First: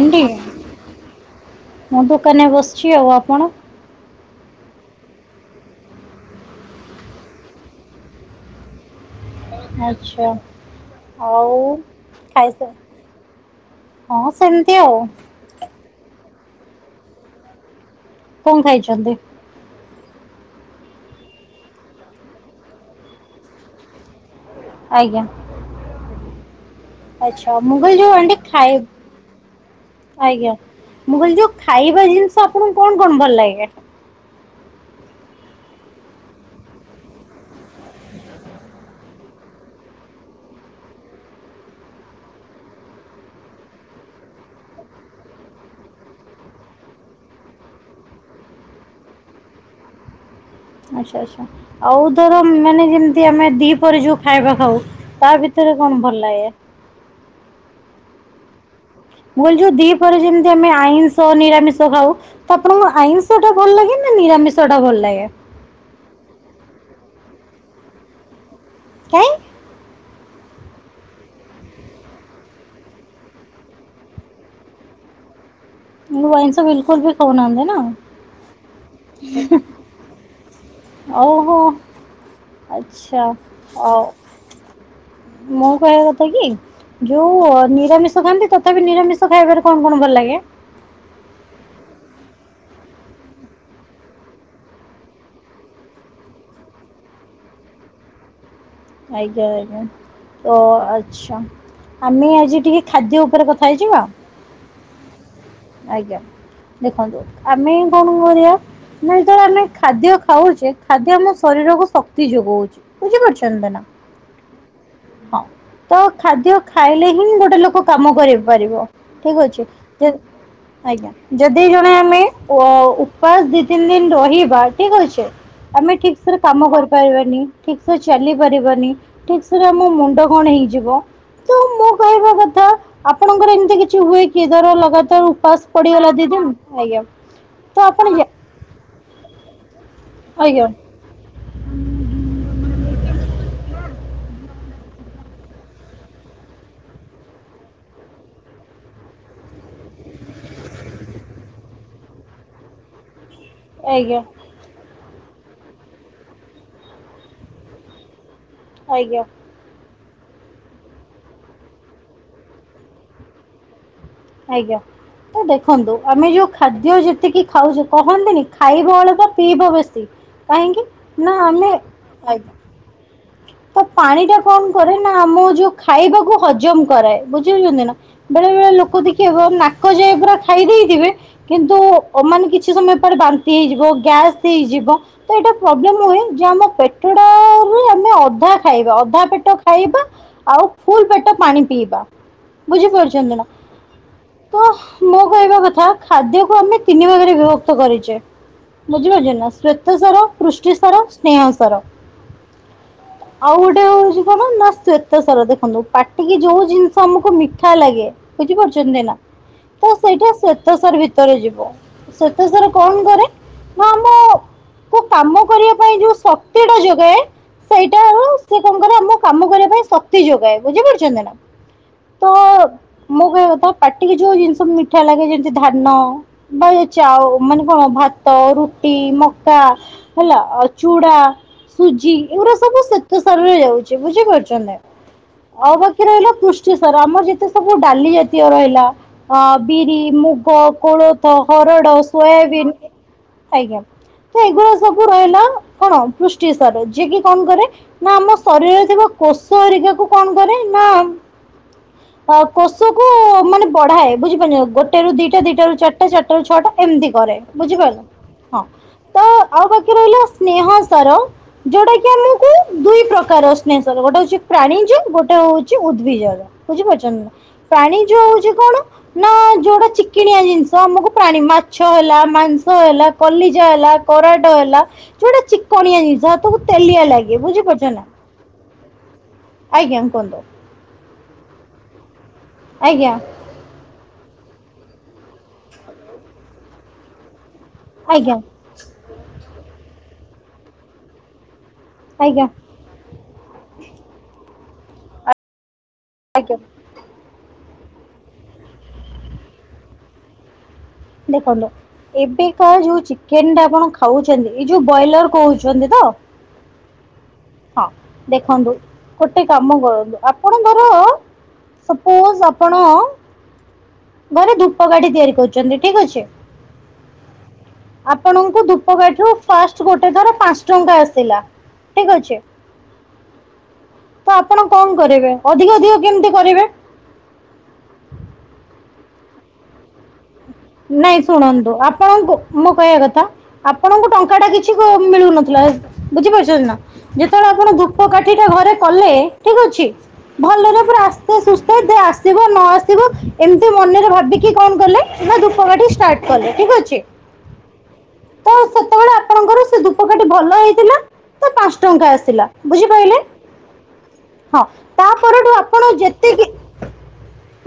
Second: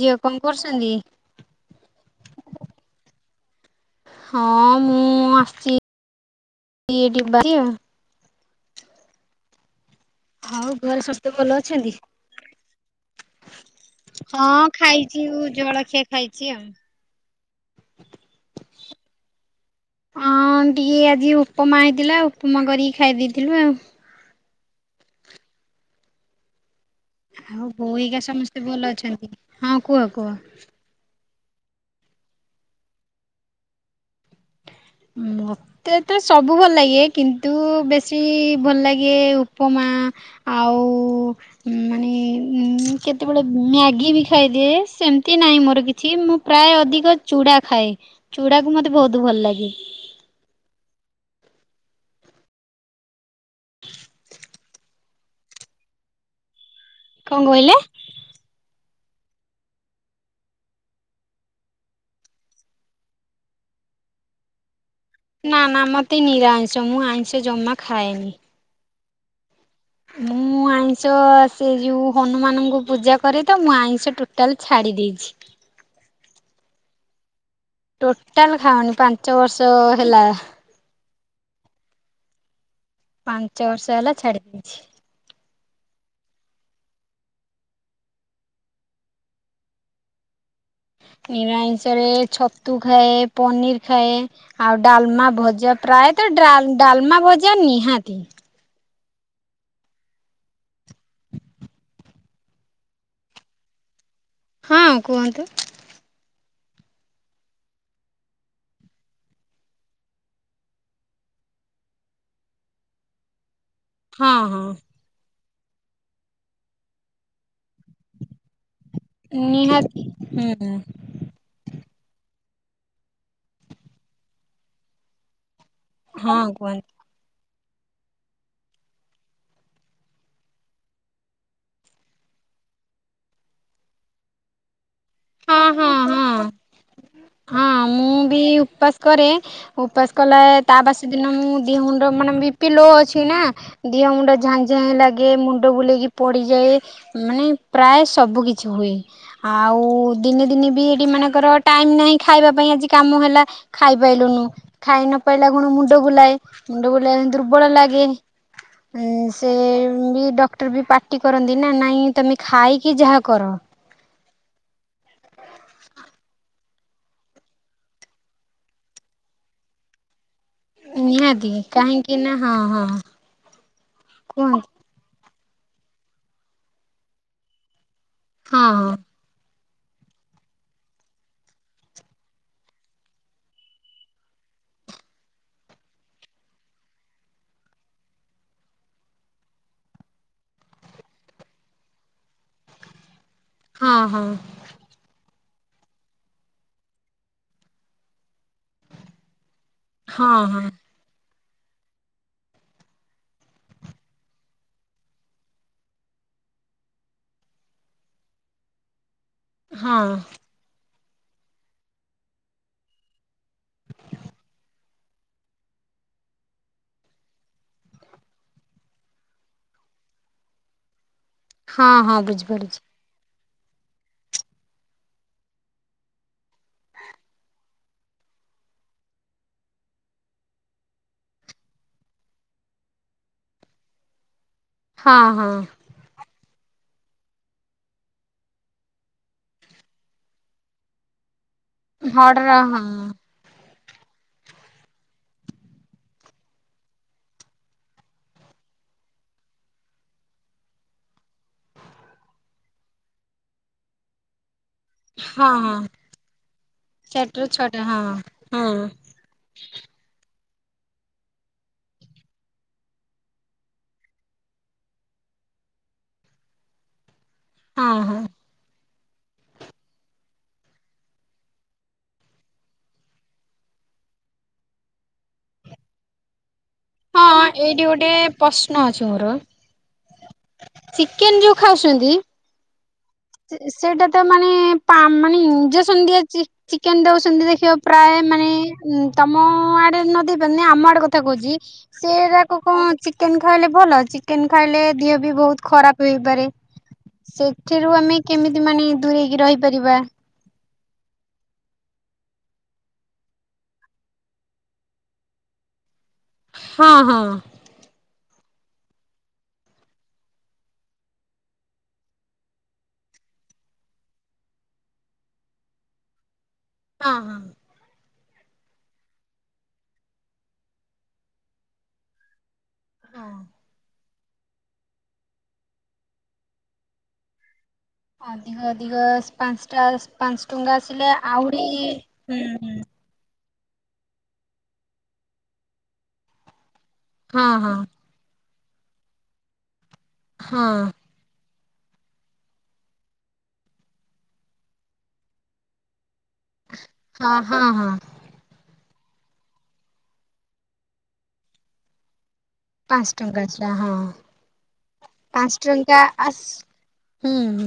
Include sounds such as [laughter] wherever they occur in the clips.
ଝିଅ କଣ କରୁଛନ୍ତି? ମୁଁ ଦୋକାନରେ ବସିଛି ଆଉ ଆପଣ? ହଁ ମୁଁ ଆସିଛି ଇ ବାରି ଚି ଆଉ। ଆଛା ଆଉ ଘରେ ସମସ୍ତେ ଭଲ ଆଉ ଅଛନ୍ତି? ଖାଇସା ହଁ ସେମିତି ଆଉ ଖାଇଛି ଇଉଁ ଜଳଖିଆ ଖାଇଛି ଆଉ। କଣ ଖାଇଛନ୍ତି? ହଁ ଟିକେ ଆଜି ଉପମା ହେଇଥିଲା ଉପମା କରିକି ଖାଇ ଦେଇଥିଲୁ ଆଉ। ଆଜ୍ଞା। ଆଚ୍ଛା ଆଉ ମୁଁ କହିଲି ଯୋଉ ବୋହିକା ଆଣ୍ଟି ସମସ୍ତେ ଖାଇ ଭଲ ଅଛନ୍ତି ହଁ କୁହ ଆଜ୍ଞା କୁହ ମୁଁ କହିଲି ଯୋଉ ଖାଇବା ଜିନିଷ ଆପଣଙ୍କୁ କଣ କଣ ଭଲ ଲାଗେ? ଉଁ ଭ ତ ତ ସବୁ ଭଲ ଲାଗେ କିନ୍ତୁ ବେଶୀ ଭଲ ଲାଗେ ଉପମା ଆଉ ମାନେ କେତେବେଳେ ମ୍ୟାଗି ବି ଖାଇଦିଏ ସେମତି ନାହିଁ ମୋର କି ଛି ମୁଁ ପ୍ରାୟ ଅଧିକ ଚୁଡ଼ା ଖାଏ ଚୁଡ଼ାକୁ ମତେ ବହୁତ ଭଲ ଲାଗେ। ଆଚ୍ଛା ଆଛା ଆଉ ଧର ମାନେ ଯେମତି ଆମେ ଦି ପହରେ ଯୋଉ ଖାଇବା ଖାଉ ତା ଭି ତରେ କଣ ଭଲ ଲାଗେ? କଣ କଇଲେ? ମୁଁ କଇଲି ଯୋଉ ଦିପରେ ଯେମିତି ଆମେ ଆଇଂଶ ନିରାମିସ ଖାଉ ତ ଆପଣଙ୍କୁ ଆଇିଷ ଟା ଭଲ ଲାଗେ ନା ନିରାମିଷ ଟା ଭଲ ଲାଗେ? ନା ନା ମତେ ନିରାମିଷ ମୁଁ ଆଇନ୍ସ ଜମା ଖାଏନି। କାଇଁ? ମୁଁ ଆଇଁଷ ସେ ଯୋଉ ହନୁମାନଙ୍କୁ ପୂଜା କରେ ତ ମୁଁ ଆଇଁଷ ଟୋଟାଲ ଛାଡି ଦେଇଛି। ମୁଁ ଆଇଁଷ ବିଲକୁଲ ବି କଉ ନାନ୍ତି ନା। ଟୋଟାଲ ଖାଉନି ପାଞ୍ଚ ବର୍ଷ ହେଲା। ଓହୋ ଆଛା ପାଞ୍ଚ ବର୍ଷ ଓ। ହେଲା ଛାଡି ଦେଇଛି। ମୁଁ କହିବା କଥା କି? ଯୋଉ ନିରାମିଷ ଖାଆନ୍ତି। ତଥାପି ନିରାମିଷ ଖାଇବାରେ କଣ କଣ ଭଲ ଲାଗେ? ନିରାମିଷରେ ଛତୁ ଖାଏ ପନିର ଖାଏ। ଆଉ ଡାଲମା ଭଜା ପ୍ରାୟତ ଡାଲମା ଭଜା ନିହାତି। ଆଜ୍ଞା ଆଜ୍ଞା। ତ ଆଛା ଆମେ ଆଜି ଟିକେ ଖାଦ୍ୟ ଉପରେ କଥା ହେଇଯିବା। ହଁ କୁହନ୍ତୁ। ଆଜ୍ଞା ଦେଖନ୍ତୁ ଆମେ କଣ କରିବା? ନାଇଁ ତ ଆମେ ଖାଦ୍ୟ ଖାଉଛେ। ଖାଦ୍ୟ ଆମ ଶରୀରକୁ ଶକ୍ତି ଯୋଗଉଛି। ବୁଝି ପାରୁଛନ୍ତି ନା। ହଁ ହଁ। ହଁ ତ ଖାଦ୍ୟ ଖାଇଲେ ହିଁ ଗୋଟେ ଲୋକ କାମ କର ପାରିବ। ଠିକ ଅଛି ନିହାତି ଜଦ ହୁଁ ଆଜ୍ଞା। ଯଦି ଜଣେ ଆମେ ଅ ଉପାସ ଦି ତିନି ଦିନ ରହିବା ଠିକ ଅଛେ। ଆମେ ଠିକ ସେରେ ହଁ କାମ କୁହନ୍ତୁ। କରିପାରିବାନି। ଠିକ ସେ ଚାଲି ପାରିବନି ଠିକ ସେ ତା ମୋ ମୁଣ୍ଡ କଣ ହେଇଯିବ ତ ମୁଁ କହିବା କଥା ଆପଣଙ୍କର ଏମିତି କିଛି ହୁଏ କି ଧର ଲଗା ତ ହଁ ଉପାସ ହଁ ପଡିଗଲା ଦି ହଁ। ଦିନ ଆଜ୍ଞା ତ ଆପଣ କି ଉପାସ? କରେ ଉପାସ କଲା ଆଜ୍ଞା ତା ବାସ ଦିନ ମୁଁ ଦିହ ମୁଣ୍ଡ ମାନେ ବି ପି ଲୋ ଅଛି ନା। ଦିହ ମୁଣ୍ଡ ଝାଁଝାଁ ଲାଗେ ମୁଣ୍ଡ ବୁଲେଇକି ପଡିଯାଏ। ମାନେ ପ୍ରାୟ ସବୁ କିଛି ହୁଏ। ଆଉ ଦିନେ ଦିନେ ବି ଏଠି ମାନଙ୍କର ଟାଇମ ନାହିଁ ଖାଇବା ପାଇଁ ଆଜି କାମ ହେଲା ଆଜ୍ଞା ଖାଇପାଇଲୁନୁ। ଖାଇ ନପାଇଲା ଗୁଣ ମୁଣ୍ଡ ବୁଲାଏ ମୁଣ୍ଡ ବୁଲାାଇ ଦୁର୍ବଳ ଲାଗେ ଉ। ଆଜ୍ଞା ସେ ବି ଡକ୍ଟର ବି ପାଟି କରନ୍ତି ନା ନାଇଁ ତୁମେ ଖାଇକି ଯାହା କର। ଆଜ୍ଞା। ତ ଦେଖନ୍ତୁ ଆମେ ଯୋଉ ଖାଦ୍ୟ ଯେତିକି ଖାଉଛେ କହନ୍ତିନି ଖାଇବ ଅଳପ ପିଇବ ବେଶୀ। କାହିଁକି ନା ନିହାତି ଆମେ କାହିଁକି ନା ଆଜ୍ଞା। ହଁ ହଁ ହଁ। ତ ପାଣି ଟା କଣ କରେ ନା ଆମ ଯୋଉ ଖାଇବାକୁ ହଜମ କରାଏ ବୁଝିଛନ୍ତି ନା। ବେଳେ ହଁ ବେଳେ ହଁ। ଲୋକ ଦେଖିବ ନାକ ଯାଏ ପୁରା ଖାଇ ଦେଇଥିବେ କିନ୍ତୁ ମାନେ କିଛି ସମୟ ପରେ ବାନ୍ତି ହେଇଯିବ ଗ୍ୟାସ୍ ହେଇଯିବ। ତ ଏଇଟା ପ୍ରୋବ୍ଲେମ ହୁଏ ଯେ ଆମ ପେଟ ଟା ରୁହେ ଆମେ ଅଧା ଖାଇବା ଅଧା ପେଟ ଖାଇବା ଆଉ ଫୁଲ ପେଟ ପାଣି ପିଇବା। ବୁଝି ପାରୁଛନ୍ତି ନା। ହଁ ହଁ। ଓ ମୋ କହିବା କଥା ଖାଦ୍ୟକୁୁ ଆମେ ତିନି ଭାଗରେ ବିଭକ୍ତ କରିଛେ। ବୁଝିପାରୁଛ ନା ଶ୍ୱେତ ସାର, ହଁ ହଁ ପୃଷ୍ଟି ସାର, ସ୍ନେହ ସର। ଆଉ ଗୋଟେ ହଉଛି କଣ ନା ଶ୍ୱେତ ସର ଦେଖନ୍ତୁ ପାଟିକି ଯୋଉ ଜିନିଷ ଆମକୁ ମିଠା ଲାଗେ। ବୁଝିପାରୁଛନ୍ତି ନା ତ ହଁ ସେଇଟା ଶ୍ଵେତ ସାର ଭିତରେ ଯିବ। ସ୍ୱେତ ସାର କଣ କରେ ନା ଆମ କୁ କାମ କରିବା ପାଇଁ ଯୋଉ ଶକ୍ତି ଟା ଯୋଗାଏ ସେଇଟାରୁ ସେ କଣ କରେ, ଆମ କାମ କରିବା ପାଇଁ ଶକ୍ତି ଯୋଗାଏ। ବୁଝି ପାରୁଛନ୍ତି ନା? ହଁ-ହଁ। ତ ବୁଝିପାରୁୁଚି। ମୋ କହିବା କଥା ପାଟିକି ଯୋଉ ଜିନିଷ ମିଠା ଲାଗେ। ଯେମିତି ଧାନ, ନ ଚା ମାନେ କଣ ଭାତ, ରୁଟି, ମକା, ହେଲା? ଆଉ ଚୁଡ଼ା, ସୁଜି, ଏଗୁଡା ସବୁ ସେତ ସାରରେ ଯାଉଚି। ବୁଝିପାରୁଛନ୍ତି? ହଁ ହଁ ଆଉ ବାକି କି ରହିଲା ପୃଷ୍ଟିସାର। ଆମର ଯେତେ ସବୁ ଡାଲି ଜାତୀୟ ରହିଲା ଅ ବିରି, ମୁଗ, କୋଳଥ, ହରଡ, ହଡର ସୋୟାବିନ୍, ହଁ ତ ଏଗୁଡା ସବୁ ରହିଲା କଣ, ପୃଷ୍ଟି ସାର ଜି ଯିଏ କି କଣ କରେ ନା ଆମ ଶରୀରରେ ଥିବା କୋଷ ଏରିକା କ କଣ କରେ ନା କୋଷକୁ ମାନେ ବଢାଏ। ବୁଝିପାରୁଛନ୍ତି? ଗୋଟେ ରୁ ଦିଟା ହଁ ଦିଟା ହଁ ରୁ ଚାରିଟା ଚାରିଟା ରୁ ଛଅଟା। ଏମିତି କରେ। ସେଟର ଛଅଟା ହଁ ବୁଝିପାରିଲେ? ହଁ, ତ ଆଉ ବାକି ରହିଲା ସ୍ନେହ ସାର ଯୋଉଟା କି ଆମକୁ ଦୁଇ ପ୍ରକାର ସ୍ନେହ ସାର। ଗୋଟେ ହଉଛି ପ୍ରାଣୀଯ୍ୟ ଗୋଟେ ହଉଛି ଉଦ୍ଭିଜୟ। ବୁଝିପାରୁଚନ୍ତି ନା? ହଁ ପ୍ରାଣୀଯ୍ୟ ହଁ ଯୋଉ ହଉଛି କଣ? ନା ଯୋଉଟା ଚିକିଣିଆ ଜିନିଷ। ଆମକୁ ପ୍ରାଣୀ ମାଛ ହେଲା, ମାଂସ ହେଲା, କଲିଜା ହେଲା, କରାଟ ହେଲା। ଯୋଉଟା ଚିକଣିଆ ଜିନିଷ ହାତକୁ ତେଲିଆ ଲାଗେ ହଁ, ବୁଝିପାରୁଛ ଏଇଠି ନା ଗୋଟେ ପ୍ରଶ୍ନ ଅଛି ମୋର। ଆଜ୍ଞା କୁହନ୍ତୁ ଚିକେନ ଯୋଉ ଖାଉଛନ୍ତି ଆଜ୍ଞା? ସେ ସେଇଟା ତ ମାନେ ପା ମାନେ ଇଞ୍ଜେକ୍ସନ ଦିଆ ଚିକ ଚିକେନ ଦଉସନ୍ତି ଦେଖିବା ପ୍ରାୟ ଆଜ୍ଞା ମାନେ ତମ ଆଡେ ନ ଦେଇ ପାରନ୍ତି। ଆମ ଆଡେ କଥା କହୁଚି। ଆଜ୍ଞା ଆଜ୍ଞା ସେଇରାକୁ କଣ ଚିକେନ ଖାଇଲେ ଭଲ? ଚିକେନ ଖାଇଲେ ଦିହ ବି ବହୁତ ଖରାପ ହୋଇପାରେ। ଆଜ୍ଞା ସେଥିରୁ ଆମେ କେମିତି ମାନେ ଦୂରେଇକି ରହିପାରିବା? ଦେଖନ୍ତୁ ଏବେ କା ଯୋଉ ଚିକେନ ଟା ଆପଣ ଖାଉଛନ୍ତି। ଏଇ ଯୋଉ ବ୍ରଏଲର କହୁଛନ୍ତି ତ? ହଁ, ହଁ। ହଁ, ଦେଖନ୍ତୁ ଗୋଟେ କାମ କରନ୍ତୁ, ଆପଣଙ୍କର ସପୋଜ ଆପଣ ଘରେ ଧୂପ ଗାଡି ତିଆରି କରୁଚନ୍ତି ଠିକ ଅଛି? ହଁ, ହଁ। ଆପଣଙ୍କୁ ଧୂପକାଠ ର ଫାଷ୍ଟ ଗୋଟେ ଥର ପାଞ୍ଚ ଟଙ୍କା ଆସିଲା। ଠିକ ଅଛି? ହଁ। ତ ଆପଣ କଣ କରିବେ? ଅଧିକ ଅଧିକ କେମିତି କରିବେ। ଅଧିକ ଅଧିକ ପାଞ୍ଚଟା ପାଞ୍ଚ ଟଙ୍କା ଆସିଲେ ନାଇଁ ଆହୁରି ଶୁଣନ୍ତୁ। ଆପଣଙ୍କୁ, ହୁଁ ମୁଁ ହୁଁ। କହିବା କଥା ଆପଣଙ୍କୁ ଟଙ୍କା ଟା କିଛି କ ମିଳୁନଥିଲା, ବୁଝିପାରୁଛନ୍ତି ନା? ଯେତେବେଳେ ହଁ ଆପଣ ହଁ ଧୂପ କାଠିଟା ଘରେ କଲେ, ଠିକ ଅଛି? ହଁ। ଭଲରେ ପୁରା ସେ ସୁସ୍ଥ ଆସିବ ନ ଆସିବ ଏମିତି ମନରେ ଭାବିକି କଣ କଲେ [unintelligible] ନା ଦୂପକାଠି ଷ୍ଟାର୍ଟ କଲେ, ଠିକ୍ ଅଛି? ହଁ, ହଁ, ହଁ। ତ ସେତେବେଳେ ଆପଣଙ୍କର ସେ ଦୂପକାଟି ଭଲ ହେଇଥିଲା, ତ ପାଞ୍ଚ ଟଙ୍କା ଆସିଲା। ପାଞ୍ଚ ବୁଝିପାରିଲେ? ଟଙ୍କା ଆସିଲା ହଁ ହଁ, ତାପଠୁ ପାଞ୍ଚ ଆପଣ ଟଙ୍କା ଆସ ଯେତିକି ହୁଁ ହୁଁ।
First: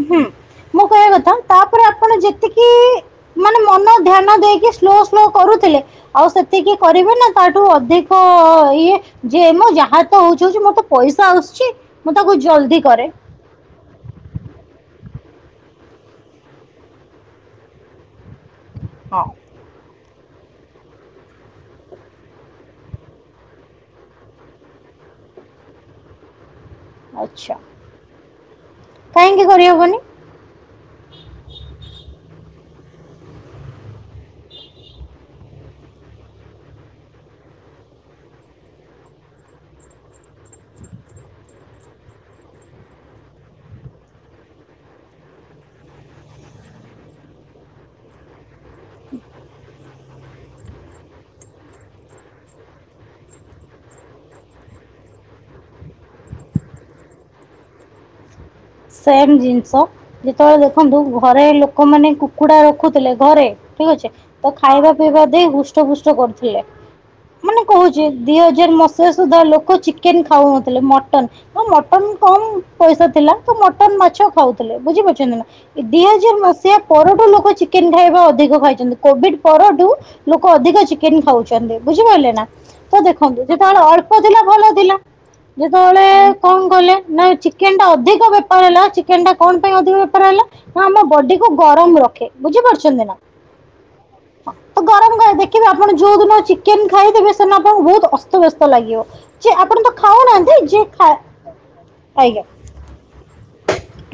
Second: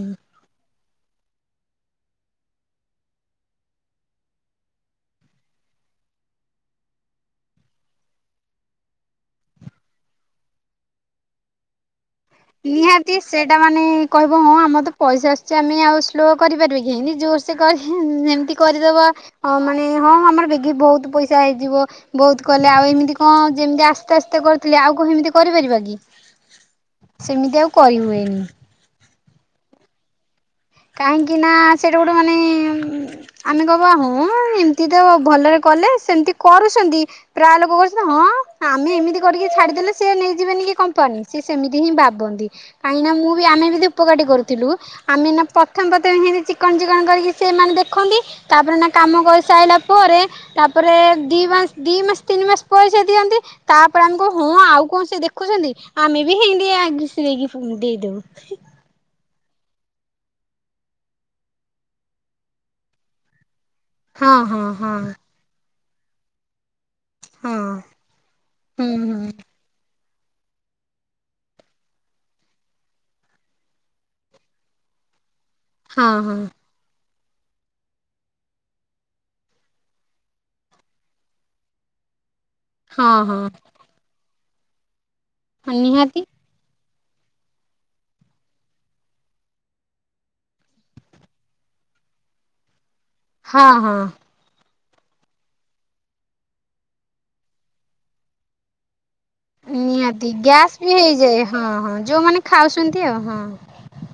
ମୁଁ କହିବା କଥା ତାପରେ ଆପଣ ଯେତିକି ମନ ଧ୍ୟାନ ଦେଇକି ସ୍ଲୋ ସ୍ଲୋ କରୁଥିଲେ। ଆଉ ସେତିକି କରିବ ନା ତାଠୁ ଅଧିକ ଇଏ ଯିଏ ମ ଯାହା ତ ହଉଚି ହଉଚି ମୋର ତ ପଇସା ଆସୁଛି। ମୁଁ ତାକୁ ଯ ନିହାତି ସେଇଟା ମାନେ କହିବ ହଁ ଆମର ତ ପଇସା ଆସୁଛି ଆମେ ଆଉ ସ୍ଲୋ କରିପାରିବେ କେହିଁତି ଜୋରସେ କରି ଏମିତି କରିଦବା ଆ ମାନେ ହଁ ଆମର ବଗି ବହୁତ ପଇସା ହେଇଯିବ। ବହୁତ କଲେ ଆଉ ଏମିତି କଣ ଯେମିତି ଆସ୍ତେ ଆସ୍ତେ କରିଥିଲେ ଆଉ କଣ ଏମିତି କରିପାରିବା କି। ଆଚ୍ଛା ସେମିତି ଆଉ କରିହୁଏନି। କାହିଁକି କରିହବନି। କାହିଁକି ନା ସେଇଟା ଗୋଟେ ମାନେ ଆମେ କହିଁବା ହଁ ଏମତି ତ ଭଲରେ କଲେ ସେମତି କରୁଛନ୍ତି। ପ୍ରାୟ ଲୋକ କହୁଛନ୍ତି ହଁ ଆମେ ଏମିତି କରିକି ଛାଡିଦେଲେ ସିଏ ନେଇଯିବେନି କି କମ୍ପାନୀ ସିଏ ସେମିତି ହିଁ ଭାବନ୍ତି। କାହିଁକିନା ମୁଁ ବି ଆମେ ବି ଧୂପକାଟି କରୁଥିଲୁ ଆମେ ଏଇନା ପ୍ରଥମ ପ୍ରଥମେ ହେଇନ୍ତି ଚିକଣ ଚିକଣ କରିକି ସେମାନେ ଦେଖନ୍ତି ତାପରେ ନା କାମ କରିସାରିଲା ପରେ ତାପରେ ଦି ମାସ ଦିଇ ମାସ ତିନି ମାସ ପଇସା ଦିଅନ୍ତି। ତାପରେ ଆମକୁ ହଁ ଆଉ କଣ ସେ ଦେଖୁଛନ୍ତି। ଆମେ ବି ହେଇ ଆଗରେକିଣି ଦେଇଦବୁ। ସେମ୍ ଜିନିଷ। ଯେତେବେଳେ ଦେଖନ୍ତୁ ଘରେ ଲୋକମାନେ କୁକୁଡା ରଖୁଥିଲେ ଘରେ ଠିକ ଅଛି ହଁ ତ ହଁ ଖାଇବା ହଁ ପିଇବା ଦେଇ ହୃଷ୍ଟ ଫୁଷ୍ଟ କରୁଥିଲେ। ମାନେ ହଁ। କହୁଛି ଦି ହଜାର ହୁଁ ମସିହା ହୁଁ ସୁଦ୍ଧା ଲୋକ ଚିକେନ ଖାଉନଥିଲେ ମଟନ ମଟନ କମ ପଇସା ଥିଲା। ମଟନ ମାଛ ଖାଉଥିଲେ ବୁଝିପାରୁଛନ୍ତି ଏଇ ଦି ହଁ ହଜାର ହଁ ମସିହା ସେ ପରଠୁ ଲୋକ ଚିକେନ୍ ଖାଇବା ଅଧିକ ଖାଇଛନ୍ତି କୋଭିଡ଼୍ ପରଠୁ ଲୋକ ଅଧିକ ଚିକେନ ଖାଉଛନ୍ତି ବୁଝିପାରିଲେ ନା। ତ ହଁ ଦେଖନ୍ତୁ ଯେତେବେଳେ ଅଳ୍ପ ଥିଲା ଭଲ ଥିଲା ହଁ ଯେତେବେଳେ ନିହାତି କଣ କଲେ ନା ଚିକେନ ଟା ଅଧିକ ବେପାର ହେଲା ଚିକେନ ଟା କଣ ପାଇଁ ଅଧିକ ବେପାର ହେଲା। ନା ଆମ ବଡିକୁୁ ଗରମ ରଖେ ବୁଝି ପାରୁଛନ୍ତି ନା। ହଁ ହଁ। [inaudible] ଗରମ ଦେଖିବେ ଆପଣ ଯୋଉ ଦିନ ଚିକେନ ଖାଇଦବେ ସେଦିନ ଆପଣଙ୍କୁ ବହୁତ ଅସ୍ତବସ୍ତ ଲାଗିବ। ଯେ ଆପଣ ତ ନିହାତି ଖାଉନାହାନ୍ତି ଗ୍ୟାସ ଯିଏ ବି ଖା ହେଇଯାଏ ହଁ ହଁ ଯୋଉମାନେ ଆଜ୍ଞା। ଖାଉଛନ୍ତି ଆଉ ହଁ।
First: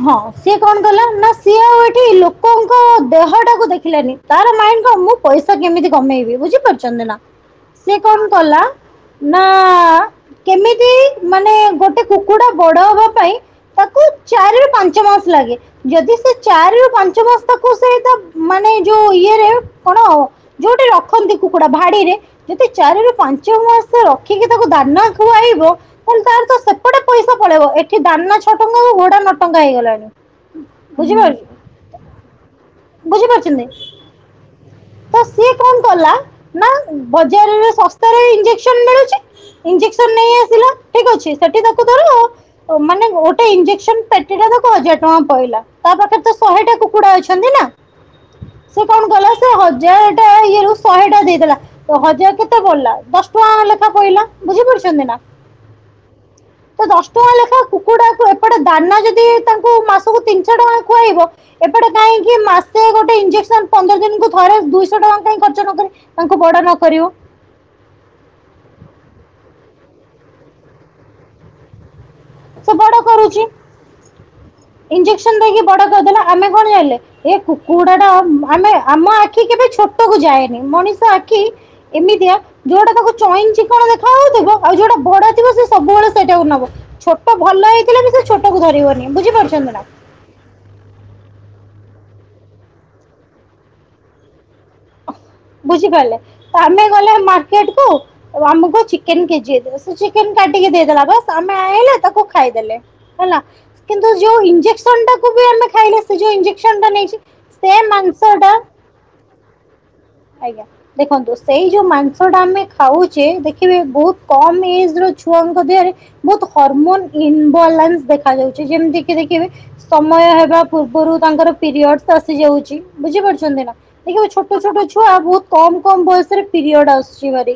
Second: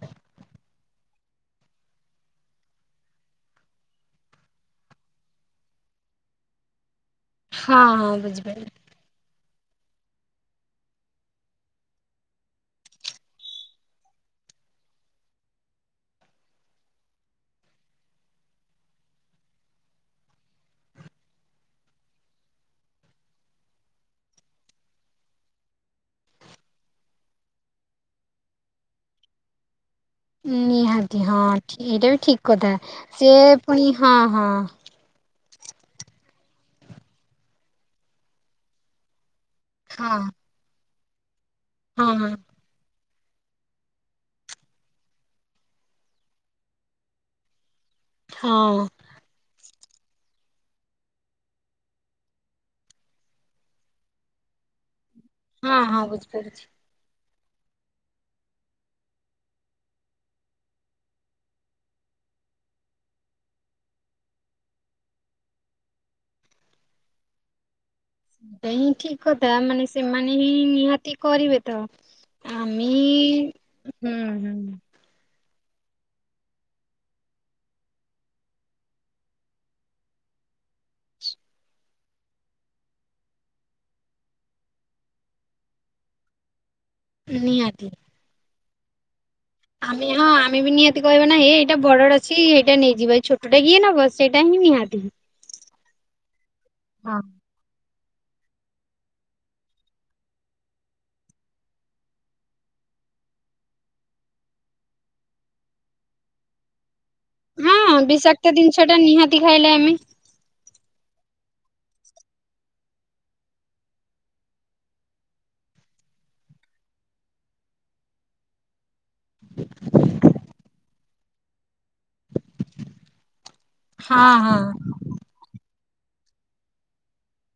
ହଁ ସିଏ କଣ କଲା ନା ସିଏ ଆଉ ଏଠି ଲୋକଙ୍କ ଦେହ ଟାକୁ ଦେଖିଲାନି। ତାର ମାଇଣ୍ଡ କଣ ମୁ ପଇସା କେମିତି କମେଇବି ବୁଝିପାରୁଛନ୍ତି ନା ହଁ ସିଏ ହଁ କଣ କଲା ବୁଝିପାରିଲି ନା କେମିତି ମାନେ ଗୋଟେ କୁକୁଡା ବଡ ହବା ପାଇଁ। ତାକୁ ଚାରିରୁ ପାଞ୍ଚ ମାସ ଲାଗେ ଯଦି ସେ ଚାରିରୁ ପାଞ୍ଚ ମାସ ସେ ତା ମାନେ ଯୋଉ ଇଏରେ କଣ ଯୋଉଠି ରଖନ୍ତି କୁକୁଡା ଭାଡିରେ। ଯଦି ଚାରିରୁ ପାଞ୍ଚ ମାସ ରଖିକି ତାକୁ ଦାନା ଖୁଆଇବ। ତାଲେ ତାର ତ ସେପଟେ ପଇସା ପଳେଇବ ଏଠି ଦାନା ଛଅ ଟଙ୍କା କୁ ଘୋଡା ନ ଟଙ୍କା ହେଇଗଲାଣି। ନିହାତି ବୁଝିପାରୁଛ ହଁ ଏଇଟା ବି ଠିକ କଥା ସିଏ ବୁଝିପାରୁଛନ୍ତି ପୁଣି ହଁ ହଁ। ତ ସିଏ କଣ କଲା ନା ବଜାରରେ ଶସ୍ତାରେ ଇଞ୍ଜେକସନ ମିଳୁଛି ଇଞ୍ଜେସନ ହଁ ନେଇ ଆସିଲା ଠିକ ଅଛି ସେଠି ତାକୁ ହଁ- ହଁ। ଧର ମାନେ ଗୋଟେ ଇଞ୍ଜେକ୍ସନ ପେଟିଟା ଦେଖ ହଜାର ଟଙ୍କା ପହିଲଲା ତା ପାଖରେ ତ ଶହେ ଟା କୁକୁଡା ଅଛନ୍ତି ନା। ହଁ ସେ କଣ କଲା ସେ ହଜାର ଟା ଇଏରୁ ଶହେ ଟା ଦେଇଦେଲା। ତ ହଜାରେ କେ କେତେ ପଡ଼ିଲା ଦଶଟଙ୍କା ଲେଖାଏଁ ପଡ଼ିଲା ବୁଝି ପାରୁଛନ୍ତି ନା। ହଁ- ହଁ ବୁଝିପାରୁୁଛି। ତ ଦଶ ଟଙ୍କା ଲେଖା କୁକୁଡ଼ାକୁ ଏପଟେ ଦାନା ଯଦି ତାଙ୍କୁ ମାସକୁ ତିନିସ ଟଙ୍କା ଖୁଆଇବ ଏପଟେ କାହିଁକି ମାସେ ଗୋଟେ ଇଞଜେସନ ପନ୍ଦର ଦିନକୁ ଥରେ ଦୁଇଶହ ଟଙ୍କା କଁ ଖର୍ଚ୍ଚ କରି ତାଙ୍କୁ ବଡ ନ କରିବୁ। ଏଟା ହିଁ ଠିକ କଥା ମାନେ ସେମାନେ ହିଁ ନିହାତି କରିବେ ତ। ସେ ଆମେ ବଡ କରୁଛି ହୁଁ ଇଞଜେସନ ଦେଇକି ବଡ କରିଦେଲେ ଆମେ କଣ ଜାଣିଲେ ଏ କୁକୁଡା ଟା ଆମେ ଆମ ଆଖି କେବେ ଛୋଟ କୁ ଯାଏନି ମଣିଷ ଆଖି ଏମି ଦିଆ ଯୋଉଟା ତାକୁ ଚଇନ ଚିକଣ ଦେଖା ହାଉଥିବ ଆଉ ଯୋଉଟା ଭଡା ଥିବ ସେ ସବୁବେଳେ ସେଇଟାକୁ ନବ। ଛ ହୁଁ ଭଲ ନିହାତି। ହେଇଥିଲା ବି ସେ ଛୋଟୁ ଧରିବନି ବୁଝିପାରୁଛନ୍ତି ନା। ଆମେ ହଁ ଆମେ ବି ନିହାତି କହିବା ନା ଏଇଟା ବଡ ର ଅଛି ଏଇଟା ନେଇଯିବା ଏଇ ଛୋଟା କିଏ ନବ ସେଇଟା ହିଁ ନିହାତି। ବୁଝିପାରିଲେ ଆମେ ଗଲେ ହଁ। ମାର୍କେଟ କୁ ଆମକୁ ଚିକେନ କେଜି ଚେନ କାଟିକି ଦେଇଦେଲାସ୍ ଆମେ ଆଣଲେ ତାକୁ ଖାଇଦେଲେ। ହେଲା କିନ୍ତୁ ଯୋଉ ଇଞ୍ଜେକ୍ସନ ଟା କୁ ବି ଆମେ ଖାଇଲେ ସେ ଯୋଉ ଇଞ୍ଜେକ୍ସନ ଟା ନେଇଛି। ସେ ହଁ ମାଂସ ବିଷାକ୍ତ ଜିନିଷ ଟା ନିହାତି ଖାଇଲେ ଆମେ। ଆଜ୍ଞା। ଦେଖନ୍ତୁ ସେଇ ଯୋଉ ମାଂସ ଟା ଆମେ ଖାଉଛେ ଦେଖିବେ ବହୁତ କମ ଏଜ ର ଛୁଆଙ୍କ ଦେହରେ ବହୁତ ହରମୋନ ଇନବାଲାନ୍ସ ଦେଖା ଯାଉଛି ଯେମିତି ଦେଖିବି ସମୟ ହେବା ପୂର୍ବରୁ ତାଙ୍କର ପିରିୟଡସ ଆସି ଯାଉଛି ବୁଝିପାରୁଛନ୍ତି ନା। ଦେଖ ହଁ ଛୋଟ ହଁ। ଛୋଟ ଛୁଆ ବହୁତ କମ କମ ବୟସରେ ପିରିୟଡ ଆସୁଛି।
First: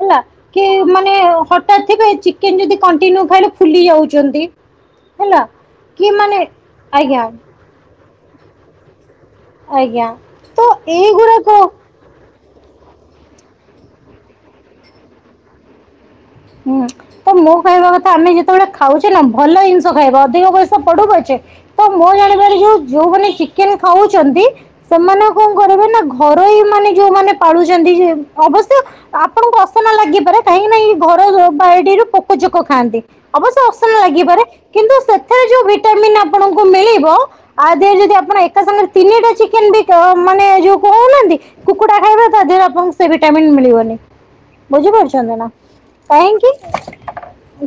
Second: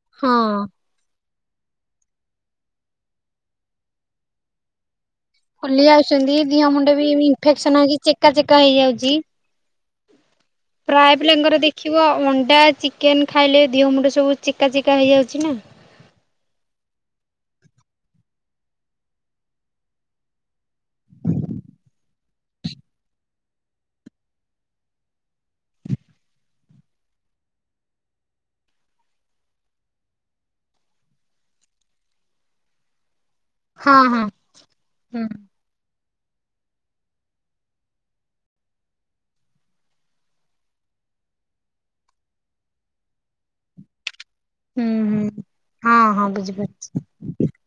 ହେଲା ହଁ କି ମାନେ ହଠାତ୍ ଥିବେ ଚେ ଯଦି କଣ୍ଟିନ୍ୟୁ ଖାଇଲେ ଫୁଲି ଯାଉଛନ୍ତି। ହେଲା ଫୁଲି କି ମାନେ ଯାଉଛନ୍ତି ଦିହ ମୁଣ୍ଡ ବି ଆଜ୍ଞା ଇନଫେକ୍ସନ ହଉଛି ଚେକା ଚେକା ହେଇଯାଉଛି। ଆଜ୍ଞା। ତ ପ୍ରାଏ ପିଲାଙ୍କର ଏଇଗୁଡାକ ଦେଖିବ ଅଣ୍ଡା ଚିକେନ ଖାଇଲେ ଧୀହ ମୁଣ୍ଡ ସବୁ ଚିକା ଚିକା ହେଇଯାଉଛି ନା ହୁଁ ତ ମୋ କହିବା କଥା ଆମେ ଯେତେବେଳେ ଖାଉଛେ ନା ଭଲ ଜିନିଷ ଖାଇବା ଅଧିକ ପଇସା ପୁଛେ ତ ମୁଁ ଜାଣିବ ଯୋଉ ଯୋଉମାନେ ଚିକେନ ଖାଉଛନ୍ତି ସେମାନେ କଣ କରିବେ ନା ଘରୋଇ ମାନେ ଯୋଉମାନେ ପାଳୁଛନ୍ତି ଅବଶ୍ୟ ଆପଣଙ୍କୁ ଅସନା ଲାଗିପାରେ କାହିଁକି ନା ଘର ଯୋ ବାଡି ରୁ ପୋକଯୋକ ଖାଆନ୍ତି ଅବଶ୍ୟ ଅସନା ହଁ ହଁ। ଲାଗିପାରେ କିନ୍ତୁ ହୁଁ ସେଥିରେ ଯୋଉ ଭି ଭି ଆପଣଙ୍କୁ ମିଳିବ। ଆଉ ଦେହ ଯଦି ଆପଣ ଏକା ସାଙ୍ଗରେ ତିନିଟା ଚିକେନ ବି ମାନେ ଯୋଉ କହୁନାହାନ୍ତି କୁକୁଡ଼ା ଖାଇବା ତା ଦେହରେ ଆପଣଙ୍କୁ ସେ ଭିଟାମନ୍ ମିଳିବନି ହୁଁ ବୁଝିପାରୁଛନ୍ତି ହୁଁ। ନା। ହଁ ହଁ କାହିଁକି? ବୁଝିପାରୁଛି।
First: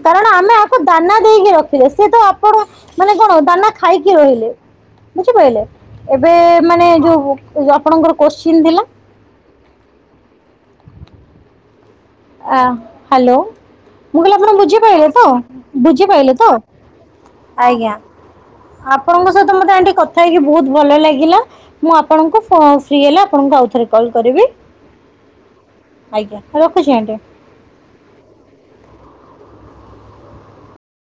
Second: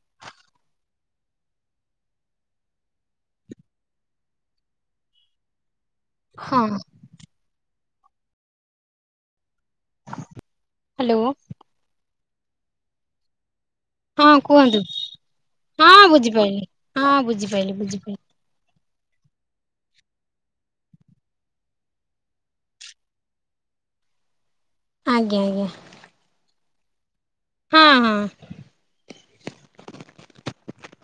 କାରଣ ଆମେ ଆକୁ ଦାନା ଦେଇକି ରଖିଲେ ସେ ତ ଆପଣ ମାନେ କଣ ଦାନା ଖାଇକି ରହିଲେ। ବୁଝିପାରିଲେ ଏବେ ହଁ ମାନେ ଯୋଉ ଆପଣଙ୍କର କୋଶ୍ଚିନ୍ ଥିଲା। Hello hello. ମୁଁ ହଁ କହିଲି ଆପଣ କୁହନ୍ତୁ ବୁଝି ପାଇଲେ ତ ହଁ ବୁଝି ପାଇଲେ ତ। ବୁଝିପାରିଲି। ହଁ ବୁଝିପାରିଲି ଆଜ୍ଞା। ବୁଝିପାରିଲି ଆପଣଙ୍କ ସହିତ ମତେ ଆଣ୍ଠି କଥା ହେଇକି ବହୁତ ଭଲ ଲାଗିଲା। ମୁଁ ଆପଣଙ୍କୁ ଫ୍ରି ହେଲା ଆପଣଙ୍କୁ ଆଉଥରେ କଲ୍ କରିବି। ଆଜ୍ଞା ଆଜ୍ଞା। ଆଜ୍ଞା, ରଖୁଛି ଆଣ୍ଟି ହଁ ହଁ,